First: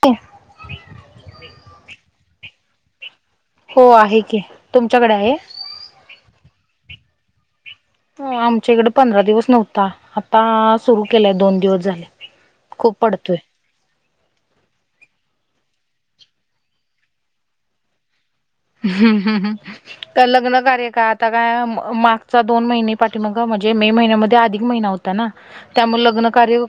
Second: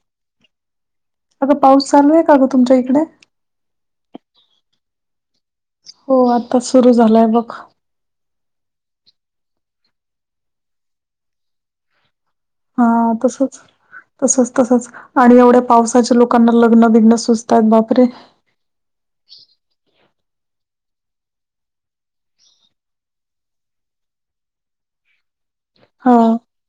ते अग पाऊस चालू आहे का ग तुमच्या इकडे. हो आहे की तुमच्याकडे आहे. हो आता सुरू झालंय बघ. हो आमच्या इकडे पंधरा दिवस नव्हता आता सुरू केलाय दोन दिवस झाले. हा खूप पडतोय तसच. तसच तसच आणि एवढ्या पावसाच्या लोकांना लग्न बिघ्न सुचतात बापरे हम् हम् हम लग्न कार्य का आता काय मा्गचा दोन महिने पाठी मग म्हणजे मे महिन्यामध्ये अधिक महिना होता. त्यामुळे हा लग्न कार्य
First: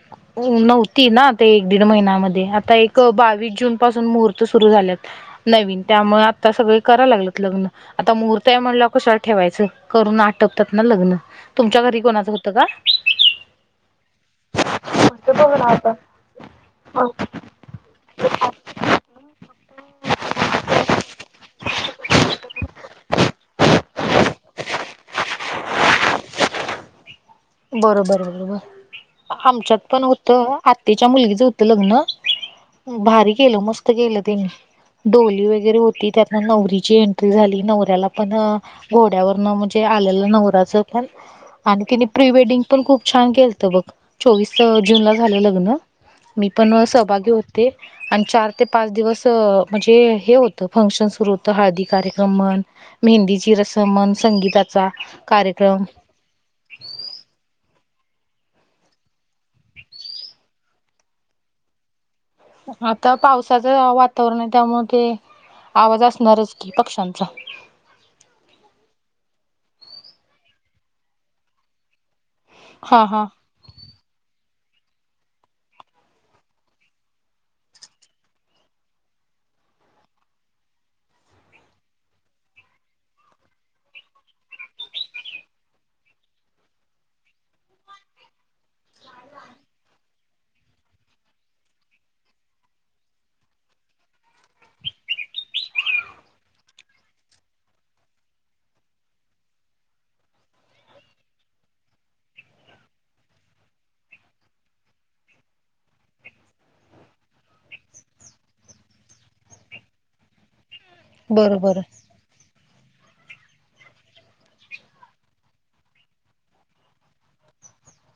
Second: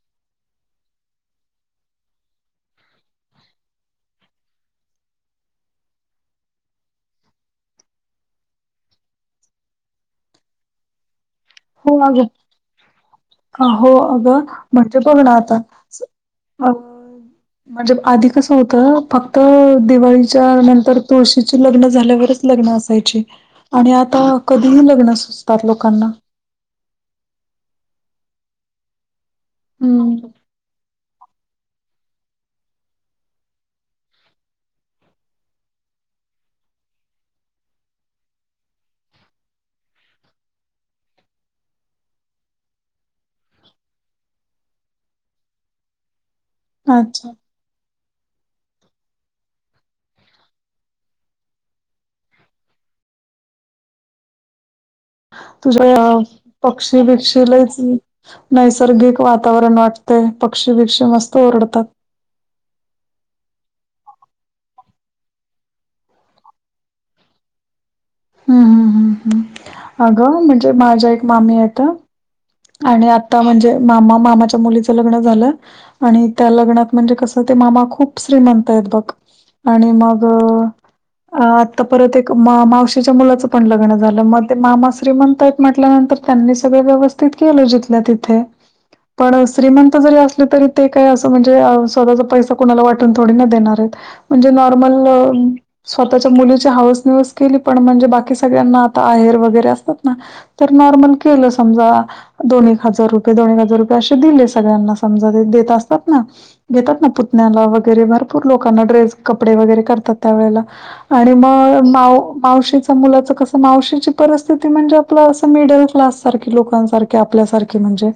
नव्हती ना ते एक दीड महिन्यामध्ये आता एक बावीस जून पासून मुहूर्त सुरू झाल्यात. नवीन त्यामुळे आता सगळे कराय लागलेत लग्न. आता महूर्त आहे म्हणलं कशा ठेवायचं करून आटपतात ना लग्न. तुमच्या घरी कोणाचं होतं का? अ हो अगं म्हणजे बघ ना आता होत अ म्हणजे आधी कसं होतं फक्त दिवाळीच्या नंतर तुळशीची लग्न झाल्यावरच लग्न असायची. आणि आता कधीही लग्न सुचतात लोकांना. बरोबर बरोबर आमच्यात पण हम्म होतं आ तिच्या मुलगीच होत लग्न भारी केलं मस्त केलं त्यानी डोली वगैरे होती त्यांना नवरीची एंट्री झाली नवऱ्याला पण घोड्यावरन म्हणजे आलेलं नवराचं प आणखी प्री वेडिंग पण खूप छान केलत बघ चोवीस जून ला झालं लग्न मी पण अच्छा सहभागी होते. आणि चार ते पाच दिवस म्हणजे हे होतं फंक्शन सुरू होतं हळदी कार्यक्रम म्हण मेहंदीची रसम म्हण संगीताचा कार्यक्रम तुझ्या पक्षी बिकक्षेलाच नैसर्गिक वातावरण वाटते पक्षी बिक्क्षी मस्त ओरडतात. आता पावसाचं वातावरण आहे त्यामुळे आवाज असणारच की पक्ष्यांचा हम्म हम् हम् हम् अगं म्हणजे माझ्या एक मामी हायत्या. हा आणि हा आता म्हणजे मामा मामाच्या मुलीच लग्न झालं. आणि त्या लग्नात म्हणजे कसं ते मामा खूप श्रीमंत आहेत बघ. आणि मग आता परत एक मावशीच्या मुलाचं पण लग्न झालं मग ते मामा श्री म्हणतायत म्हटल्यानंतर त्यांनी सगळं व्यवस्थित केल जिथलं तिथे पण श्रीमंत जरी असले तरी ते काय असं म्हणजे स्वतःचा पैसा कुणाला वाटून थोडी ना देणार आहेत. म्हणजे नॉर्मल स्वतःच्या मुलीची हावस निवस केली पण म्हणजे बाकी सगळ्यांना आता आहेर वगैरे असतात ना तर नॉर्मल केलं समजा दोन एक हजार रुपये दोन एक हजार रुपये असे दिले सगळ्यांना समजा ते देत असतात ना घेतात ना पुतण्याला वगैरे भरपूर लोकांना ड्रेस कपडे वगैरे करतात त्यावेेळेला आणि बरं बरं. मग माव मावशी मुलाचं कस मावशीची परिस्थिती म्हणजे आपलं अस मिडल क्लास सारखी लोकांच आपल्या सारखी म्हणजे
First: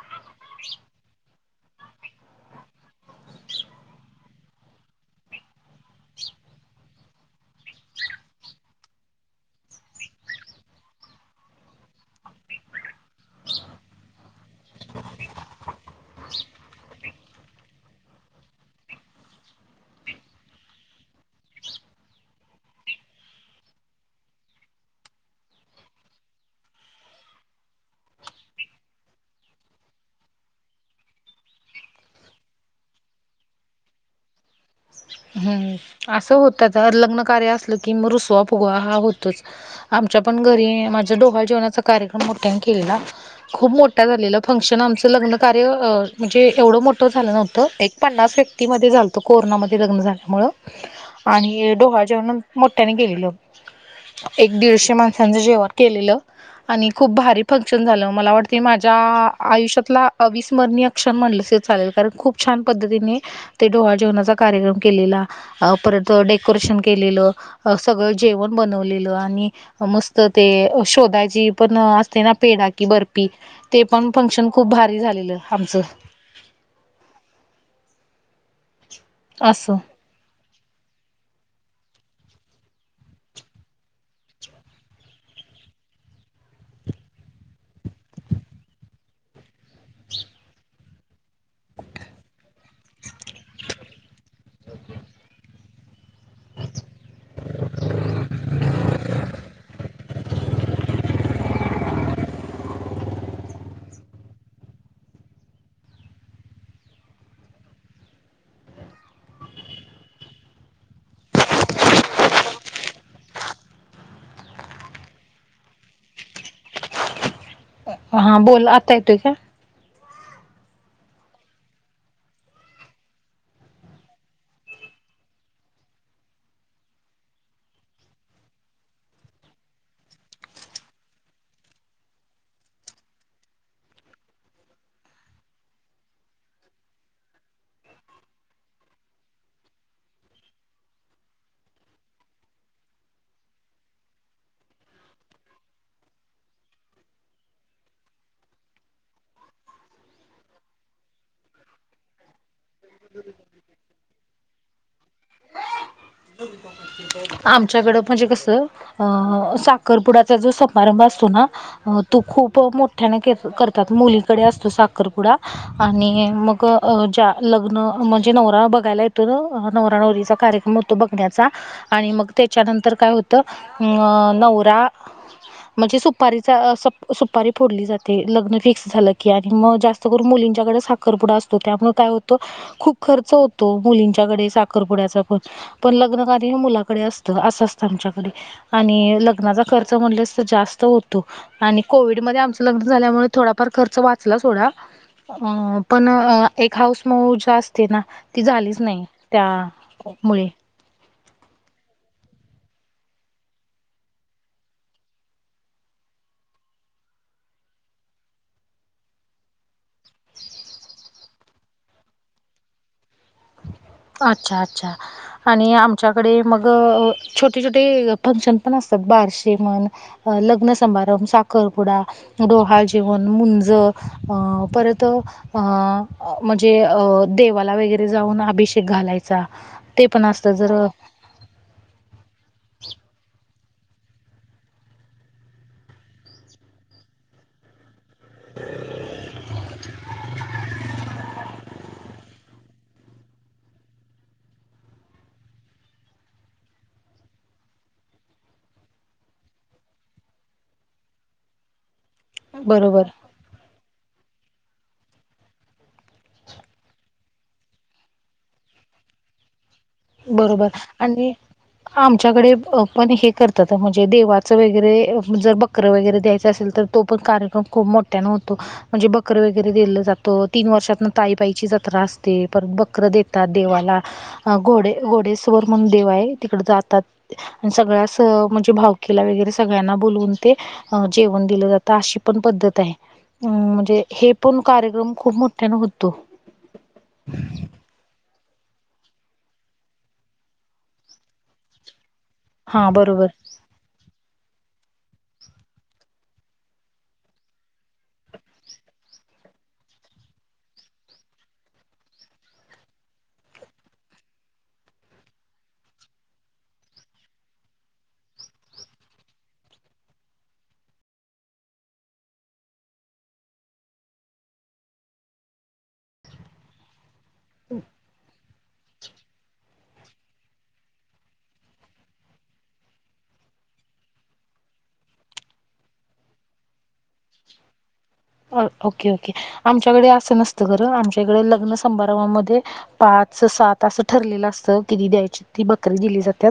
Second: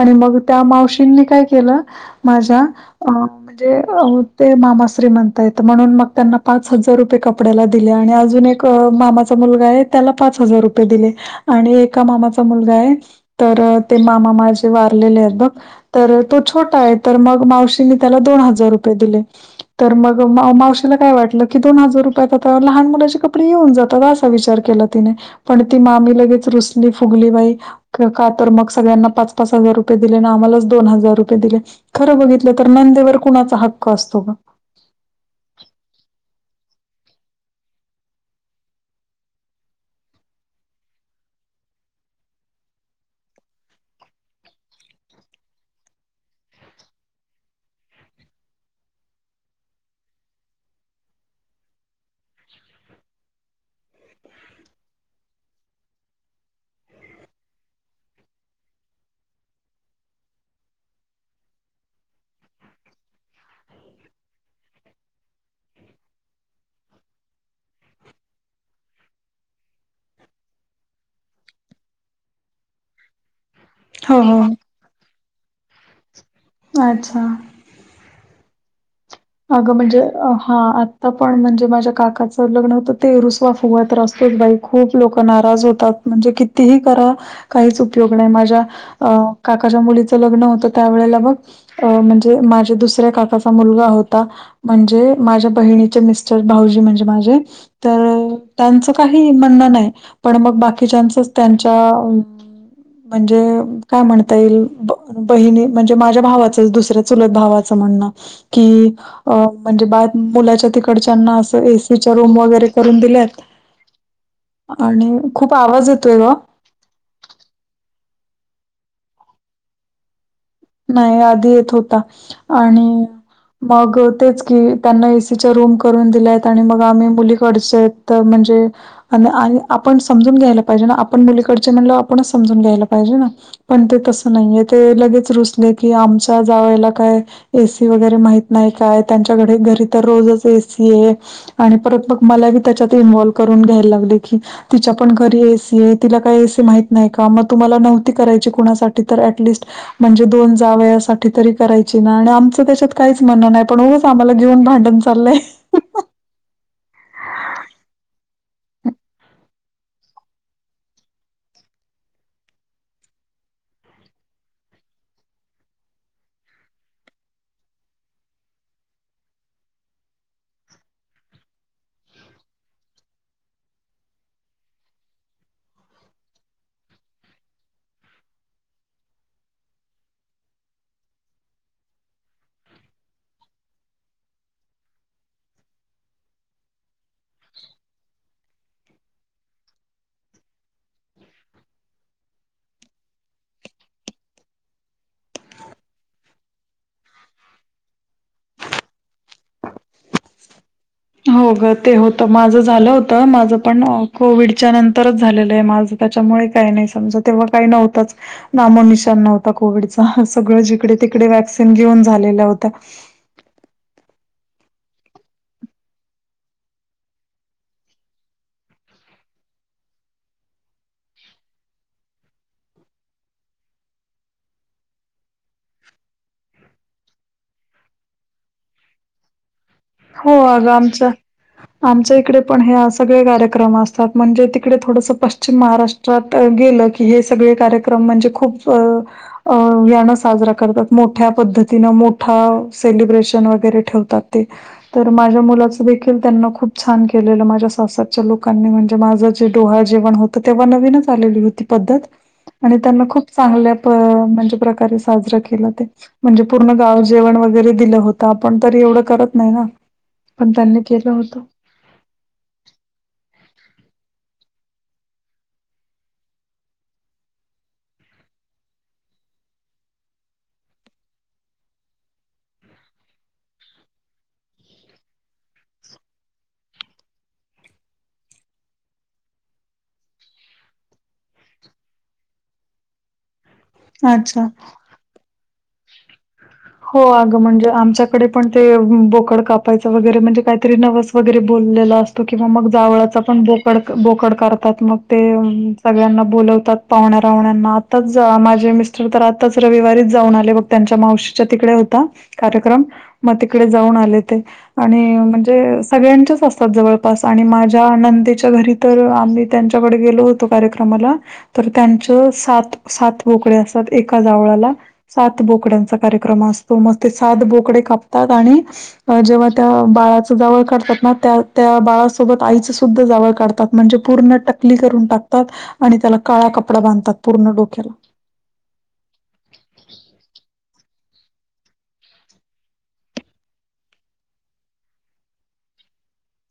आणि मग त्या मावशींनी काय केलं माझ्या अ म्हणजे ते मामाश्री म्हणता येत म्हणून मग त्यांना पाच हजार रुपये कपड्याला दिले आणि अजून एक मामाचा मुलगा आहे त्याला पाच हजार रुपये दिले आणि एका मामाचा मुलगा आहे. तर ते मामा माझे वारलेले आहेत बघ तर तो छोटा आहे तर मग, मावशीने त्याला दोन हजार रुपये दिले. तर मग मा मावशीला काय वाटलं की, दोन हजार रुपयात आता लहान मुलाचे कपडे येऊन जातात असा विचार केला तिने पण ती मामी लगेच रुसली फुगली बाई का तर मग सगळ्यांना पाच पाच हजार रुपये दिले आणि आम्हालाच दोन हजार रुपये दिले. खरं बघितलं तर नंदेवर कुणाचा हक्क असतो का हम्म असं होत तर लग्न कार्य असलं की, म रुसवा फुगवा हा होतोच. आमच्या पण घरी अ माझ्या डोहाळ जेवणाचा कार्यक्रम मोठ्यान केलेला खूप मोठ्या झालेलं फंक्शन आमचं लग्न कार्य म्हणजे एवढं मोठं झालं नव्हतं एक पन्नास व्यक्ती मध्ये झालतो कोरोना म लग्न झाल्यामुळं आणि डोहाळजेवण मोठ्याने केलेलं एक दीडशे माणसांचं जेवण केलेलं आणि खूप भारी फंक्शन झालं मला वाटतेय माझ्या आयुष्यातला अविस्मरणीय क्षण म्हणलस तरी चालेल कारण खूप छान पद्धतीने ते डोहाळ जेवणाचा कार्यक्रम केलेला अ परत अ डेकोरेशन केलेलं सगळं जेवण बनवलेलं आणि मस्त ते शोधायची पण असते ना पेढा की बर फी ते पण हो हो. फंक्शन खूप भारी झालेलं आमचं. अच्छा. अगं असं म्हणजे अ हां आता पण म्हणजे माझ्या काकाचं लग्न होतं ते रुसवा फुगवा तर असतोच बाई. खूप लोक नाराज होतात म्हणजे कितीही करा काहीच उपयोग नाही माझ्या अ काकाच्या मुलीचं लग्न होतं त्यावेेळेला बघ अ म्हणजे माझे दुसऱ्या काकाचा मुलगा हो ता म्हणजे माझ्या बहिणीचे मिस्टर भाऊजी म्हणजे माझे तर त्यांचं काही म्हणणं नाही पण मग बाकीच्याच त्यांच्या अ म्हणजे काय म्हणता येईल ब बहिणी म्हणजे माझ्या भावाचच दुसर चुलत भावाचं म्हणनं कि अ म्हणजे बा मुलांच्या तिकडच्यांना असं ए सी च्या रूम वगैरे करून दिल्यात आणि खूप आवाज येतोय ग. हां बोल आता येतोय का? नाही आधी येत होता आणि मग तेच की त्यांना ए सी च्या रूम करून दिल्यात आणि मग आम्ही मुलीकडचेत त म्हणजे आणि आण आपण समजून घ्यायला पाहिजे ना, आपण मुलीकडचे म्हणलं आपणच समजून घ्यायला पाहिजे ना. पण ते तसं नाहीये ते लगेच रुसले की आमच्या जावयाला काय ए सी वगैरे माहीत नाही काय त्यांच्याकडे घरी तर रोजच ए सी आहे आणि परत मग मला बी त्याच्यात इन्वॉल्व करून घ्यायला लागले की तिच्या पण घरी ए सी आहे, तिला काही ए सी माहीत नाही का? मग तुम्हाला नव्हती करायची कुणासाठी तर ऍटलिस्ट म्हणजे दोन जावयासाठी तरी करायची ना आणि आमचं त्याच्यात काहीच म्हणं नाही पण च आम्हाला घेऊन भांडण चाललंय. [inaudible] आमच्याकडं म्हणजे कसं अं साखरपुडाचा जो समारंभ असतो ना हा अ तू खूप मोठ्याने के करतात मुलीकडे असतो साखरपुडा आणि मग अ ज्या लग्न म्हणजे नवरा बघायला येतो ना नवरा नवरीचा कार्यक्रम होतो तो बघण्याचा आणि मग त्याच्यानंतर काय होतं अं नवरा म्हणजे सुपारीचा अ सप सुपारी फोडली जाते लग्न फिक्स झालं की आणि मग जास्त अ करून मुलींच्याकडे साखरपुडा असतो त्यामुळ काय होतं खूप खर्च होतो मुलींच्याकडे साखरपुड्याचा पणं, पण लग्न कार्य हे मुला कडे कडे असंत असं असतं आमच्याकडे आणि लग्नाचा खर्च म्हणलस तर जास्त त होतो आणि कोविड मध्ये आमच लग्नं झाल्यामुळें थोडाफार खर्च वाचला थोडा अ पण एक हाऊस मौज असते ना ती झालीच नाही त्या होय हो ग ते होत माझं झालं होतं माझं पण कोविडच्या नंतरच झालेलं आहे माझं त्याच्यामुळे काही नाही समजा तेव्हा काही नव्हताच नामो निशान नव्हता कोविडचा सगळं जिकडे तिकडे वॅक्सिन घेऊन झालेल्या होत्या. अच्छा अच्छा आणि आमच्याकडे मग छोटे छोटे फंक्शन पण असतात बारशी म्हणुन अ लग्नसभारंभ साखरपुडा डोहाळे जेवण मुंज अ परत अ अं म्हणजे अ देवाला वगैरे जाऊन अभिषेक घालायचा. ते पण हो असतं अगं जर आमचं आमच्या इकडे पण हे सगळे कार्यक्रम असतात म्हणजे तिकडे थोडस पश्चिम महाराष्ट्र त्यात अ गेले की हे सगळे कार्यक्रम इकडे म्हणजे खूप अ अ याण साजरा करतात मोठ्या पद्धतीन मोठा सेलिब्रेशन वगैरे ठेवतात ते. तर माझ्या मुलाच देखील त्यांना खूप छान केलेलं माझ्या सासरच्या लोकांनी म्हणजे माझं डोहाळ जेवण होतं ड तेव्हा नवीनच आलेली होती पद्धत त्यांना बरोबर, खूप चांगल्या प म्हणजे प्रकारे साजरं केलं ते म्हणजे पूर्ण गाव जेवण वगैरे दिलं होतं आपण तरी एवढं करत नाही ना पण बरोबर त्यांनी केलं आणि होत. आमच्याकडे पण हे करतात अ म्हणजे देवाचं वगैरे जर बघ चक्र वगैरे द्यायचां असेल तर तो पण कार्यक्रम खूप मोठ्यानं होतो. म्हणजे बकरे वगैरे दिलं जातं तीन वर्षातन ताईबाईची जत्रा असते परत बकर देतात देवाला अ घोडे घोडेस्वर म्हणून देव आहे तिकडं जातात. सगळ्यास अ म्हणजे भावकीला वगैरे सगळ्यांना बोलवून ते अ जेवण दिलं जातं अशी पण पद्धत आहे. अ, हम् [inaudible] म्हणजे हे पण कार्यक्रम खूप मोठाने होतो. हो अगं म्हणजे आमच्याकडे पण ते बोकड कापायचं वगैरे म्हणजे काहीतरी नवस वगैरे बोललेला असतं. किंवा मग हां जावळचा बरोबर पण बोक ड बोकड करतात मग ते सगळ्यांना बोलवतात पाहुण्या राहण्यांना आताच माझे मिस्टर तर आताच रविवारीच जाऊन आले बग त्यांच्या मावशी तिकडे होता कार्यक्रम मग तिकडे जाऊन आले ते आणि म्हणजे सगळ्यांच्याच असतात जवळपास आणि माझ्या नंदेच्या घरी तर आम्ही त्यांच्याकडे गेलो होतो कार्यक्रमाला तर त्यांच सात सात बोकडे असतात एका जावळाला सात बोकड्यांचा कार्यक्रम असतो म ते सात बोकडे कापतात आणि जेव्हा त्या बाळाचं जावळ काढतात ना त्या त्या बाळसोबत आईचं सुद्धा जावळ काढतात. म्हणजे पूर्ण टकली करून टाकतात आणि त्याला काळा कपडा बांधतात पूर्ण डोक्याला ओके ओके आमच्याकडे असं नसतं खरं आमच्या इकडे लग्न समारंभामध्ये पाच सात असं ठरलेलं असतं किती द्यायची ती बकरी दिली जाते.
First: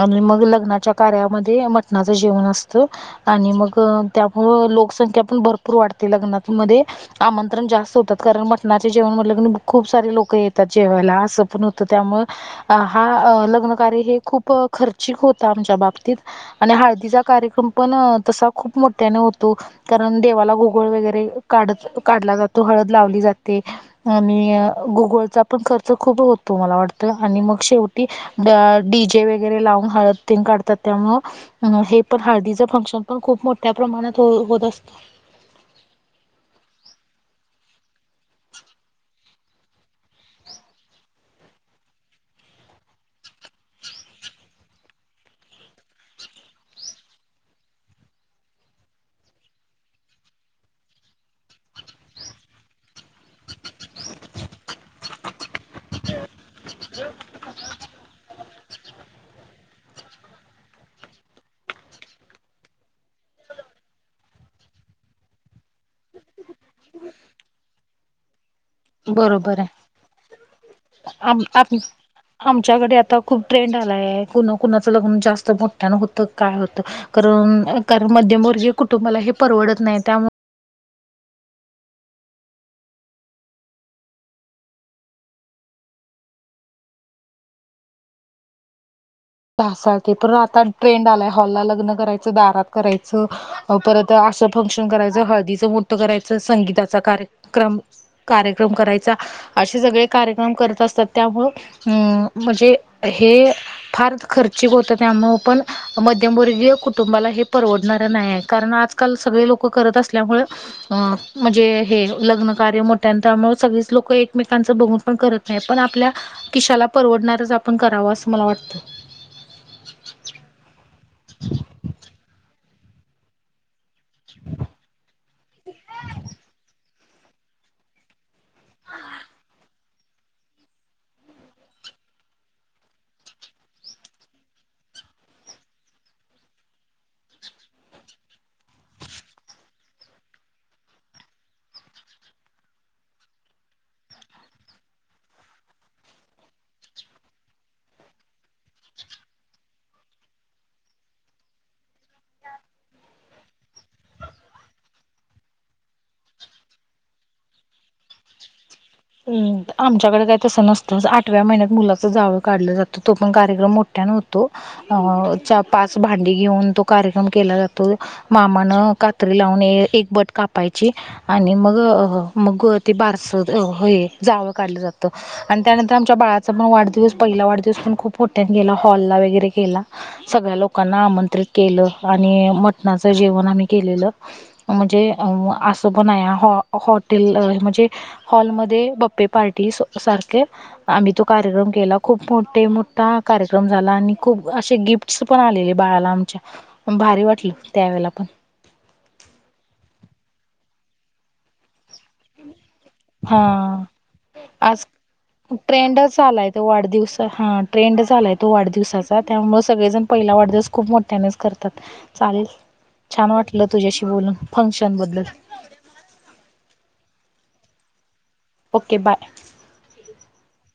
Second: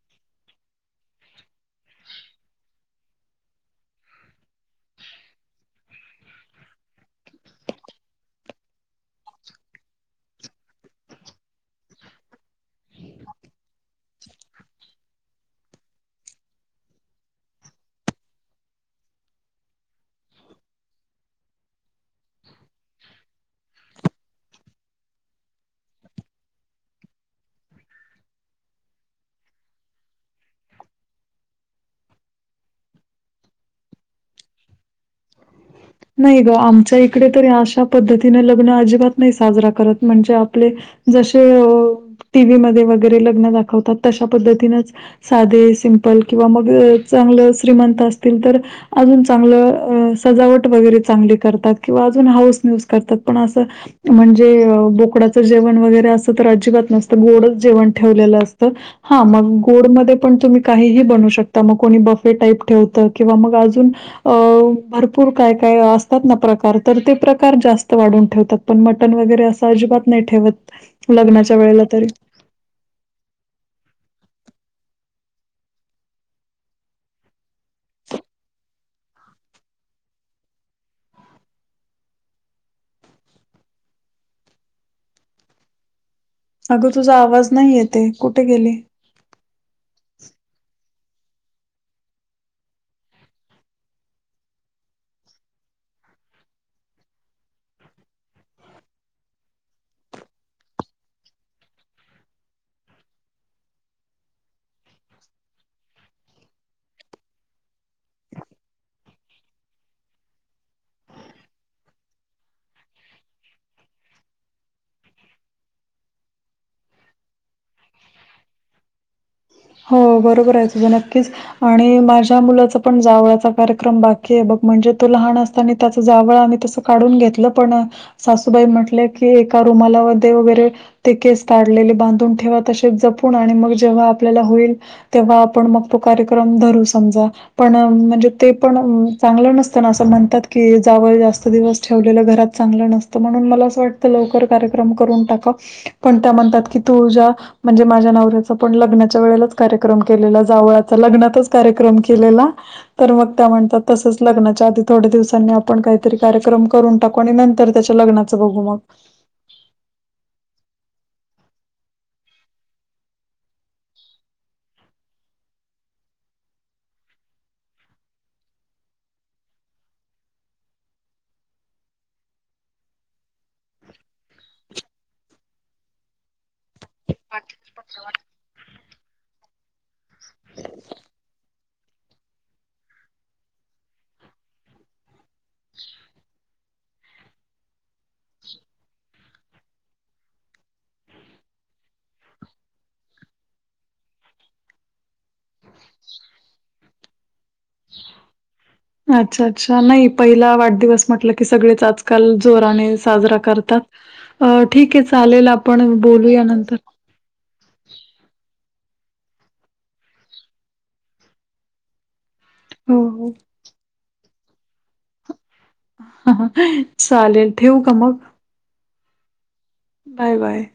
आणि मग लग्नाच्या कार्यामध्ये मटणाचं जेवण असतं. आणि मग त्यामुळं लोकसंख्या पण भरपूर वाढते लग्नातमध्ये आमंत्रण जास्त होतात कारण मटणाचे जेवण म्हटलं क खूप सारे लोक येतात जेवायला असं पण होतं त्यामुळे अ हा लग्न कार्य हे खूप खर्चिक होत आमच्या बाबतीत आणि हळदीचा कार्यक्रम पण तसा खूप मोठ्याने होतो कारण देवाला गोळ वगैरे काढत काढला जातो हळद लावली जाते. आणि गुगलचा पण खर्च खूप होतो मला वाटतं आणि मग शेवटी डीजे वगैरे लावून हळद ते नकाढतात त्यामुळे ह हे पण हळदीचं फंक्शन पण खूप मोठ्या प्रमाणात होत असतं. नाही ग आमच्या इकडे तरी अशा पद्धतीने लग्न अजिबात नाही साजरा करत म्हणजे आपले जसे टीव्ही म वगैरे लग्न दाखवतात तशा पद्धतीनच साधे सिंपल किंवा मग चांगलं श्रीमंत असतील तर अजून चांगलं सजावट गरे चांगली करतात किंवा अजून हाऊस न्यूज करतात पण अस म्हणजे बोकडाचं जेवण वगैरे असं तर अजिबात नसतं गोड जेवण ठेवलेलं असतं हा मग गोडमध्ये पण तुम्ही काहीही बनवू शकता मग कोणी बफे टाईप ठेवतं किंवा मग अजून अ भरपूर काय काय असतात ना प्रकार तर ते प्रकार जास्त वाढून ठेवतात आपण मटन वगैरे बरोबर असं आहे अजिबात नाही ठेवत आम लग्नाच्या आम वेळेला तरी आमच्याकडे आता खूप ट्रेंड आलाय कुणा कुणाचं लग्न जास्त मोठठ्यान होतं काय होतं कारण कारण मध्यमवर्गी कुटुंबाला हे परवडत नाही त्यामुळे अगं तुझा आवाज नाही येते कुठे गेली तसाल ते पण आता ट्रेंड आलाय हॉलला लग्न करायचं दारात करायचं परत असं फंक्शन करायचं हळदीचं मोठं करायचं संगीताचा कार्यक्रम कार्यक्रम करायचा असे सगळे कार्यक्रम करत असतात त्यामुं अम म्हणजे हे फार खर्चिक होत त्यामु पण मध्यमवर्गीय कुटुंबाला हे परवडणार नाही आहे कारण आज काल सगळे लोक करत असल्यामुळे अ म्हणजे हे लग्न कार्य मोठ्या त्यामुळे सगळीच लोक एकमेकांच बघून पण करत नाही पण आपल्या किशाला परवडणारच आपण करावं असं मला वाटतं हो बरोबर आहे तुझं नक्कीच आणि माझ्या मुलाचं पण जावळाच कार्यक्रम बाकी आहे बघ म्हणजे तो लहान असताना त्याच जावळ आम्ही तस काढून घेतलं पण सासूबाई म्हटलं कि एका वरे केस बांधून ठे त ज जेव्हा आपल्याला होईल तेव्हा आपण मग तो कार्यक्रम धरू समजा पण म्हणजे ते पण चांगलं नसताना असं म्हणतात की जावळ जास्त दिवस ठेवलेलं घरात चांगलं नसतं म्हणून मला असं वाटतं लवकर कार्यक्रम करून टाका पण त्या म्हणतात की तुझ्या म्हणजे माझ्या नवऱ्याच पण लग्ना वेळेच कार्यक्रम केलेला जावळाचा लग्नातच कार्यक्रम केलेला तर मग त्या म्हणतात तसंच लग्नाच्या आधी थोड्या दिवसांनी आपण काहीतरी कार्यक्रम करून टाक कोणी नंतर त्याच्या लग्नाचं बघू मग आमच्याकडे काय तसं नसतं आठव्या महिन्यात मुलाच जावळ काढलं जातं तो पण कार्यक्रम मो होतो अ पाच भांडी घेऊन तो कार्यक्रम केला जातो मामान कात्री लावून एक बट कापायची आणि मग मग ते बारस हो जावं काढलं जातं आणि त्यानंतर आमच्या बा पण वाढदिवस पहिला वाढदिवस पण खूप खोट्या गेला हॉलला वगैरे केला सगळ्या लोकांना आमंत्रित केलं आणि मटणाचं जेवण आम्ही केलेलं म्हणजे असं बण हॉटेल म्हणजे हॉलमध्ये ते बप्पे पार्टी सारखे आम्ही तो कार्यक्रम केला खूप मोठे मोठा कार्यक्रम झाला आणि खूप असे गिफ्टस पण आलेले बाळाला आमच्या भारी वाटल त्यावेेळेला पण अच्छा अच्छा नाही पहिला वाढदिवस म्हटलं की सगळेच आजकाल जोराने साजरा हा करतात आज ठीक आहे चालेल आपण बोलू यानंतर दिवसा हा ट्रेंड झालाय तो वाढदिवसाचा त्यामुळे सगळेजण पहिला वाढदिवस खूप मोठ्यानेच करतात चालेल हो छान हो. वाटलं तुझ्याशी बोलून फंक्शन बद्दल चालेल ठेवू का मग ओके बाय बाय बाय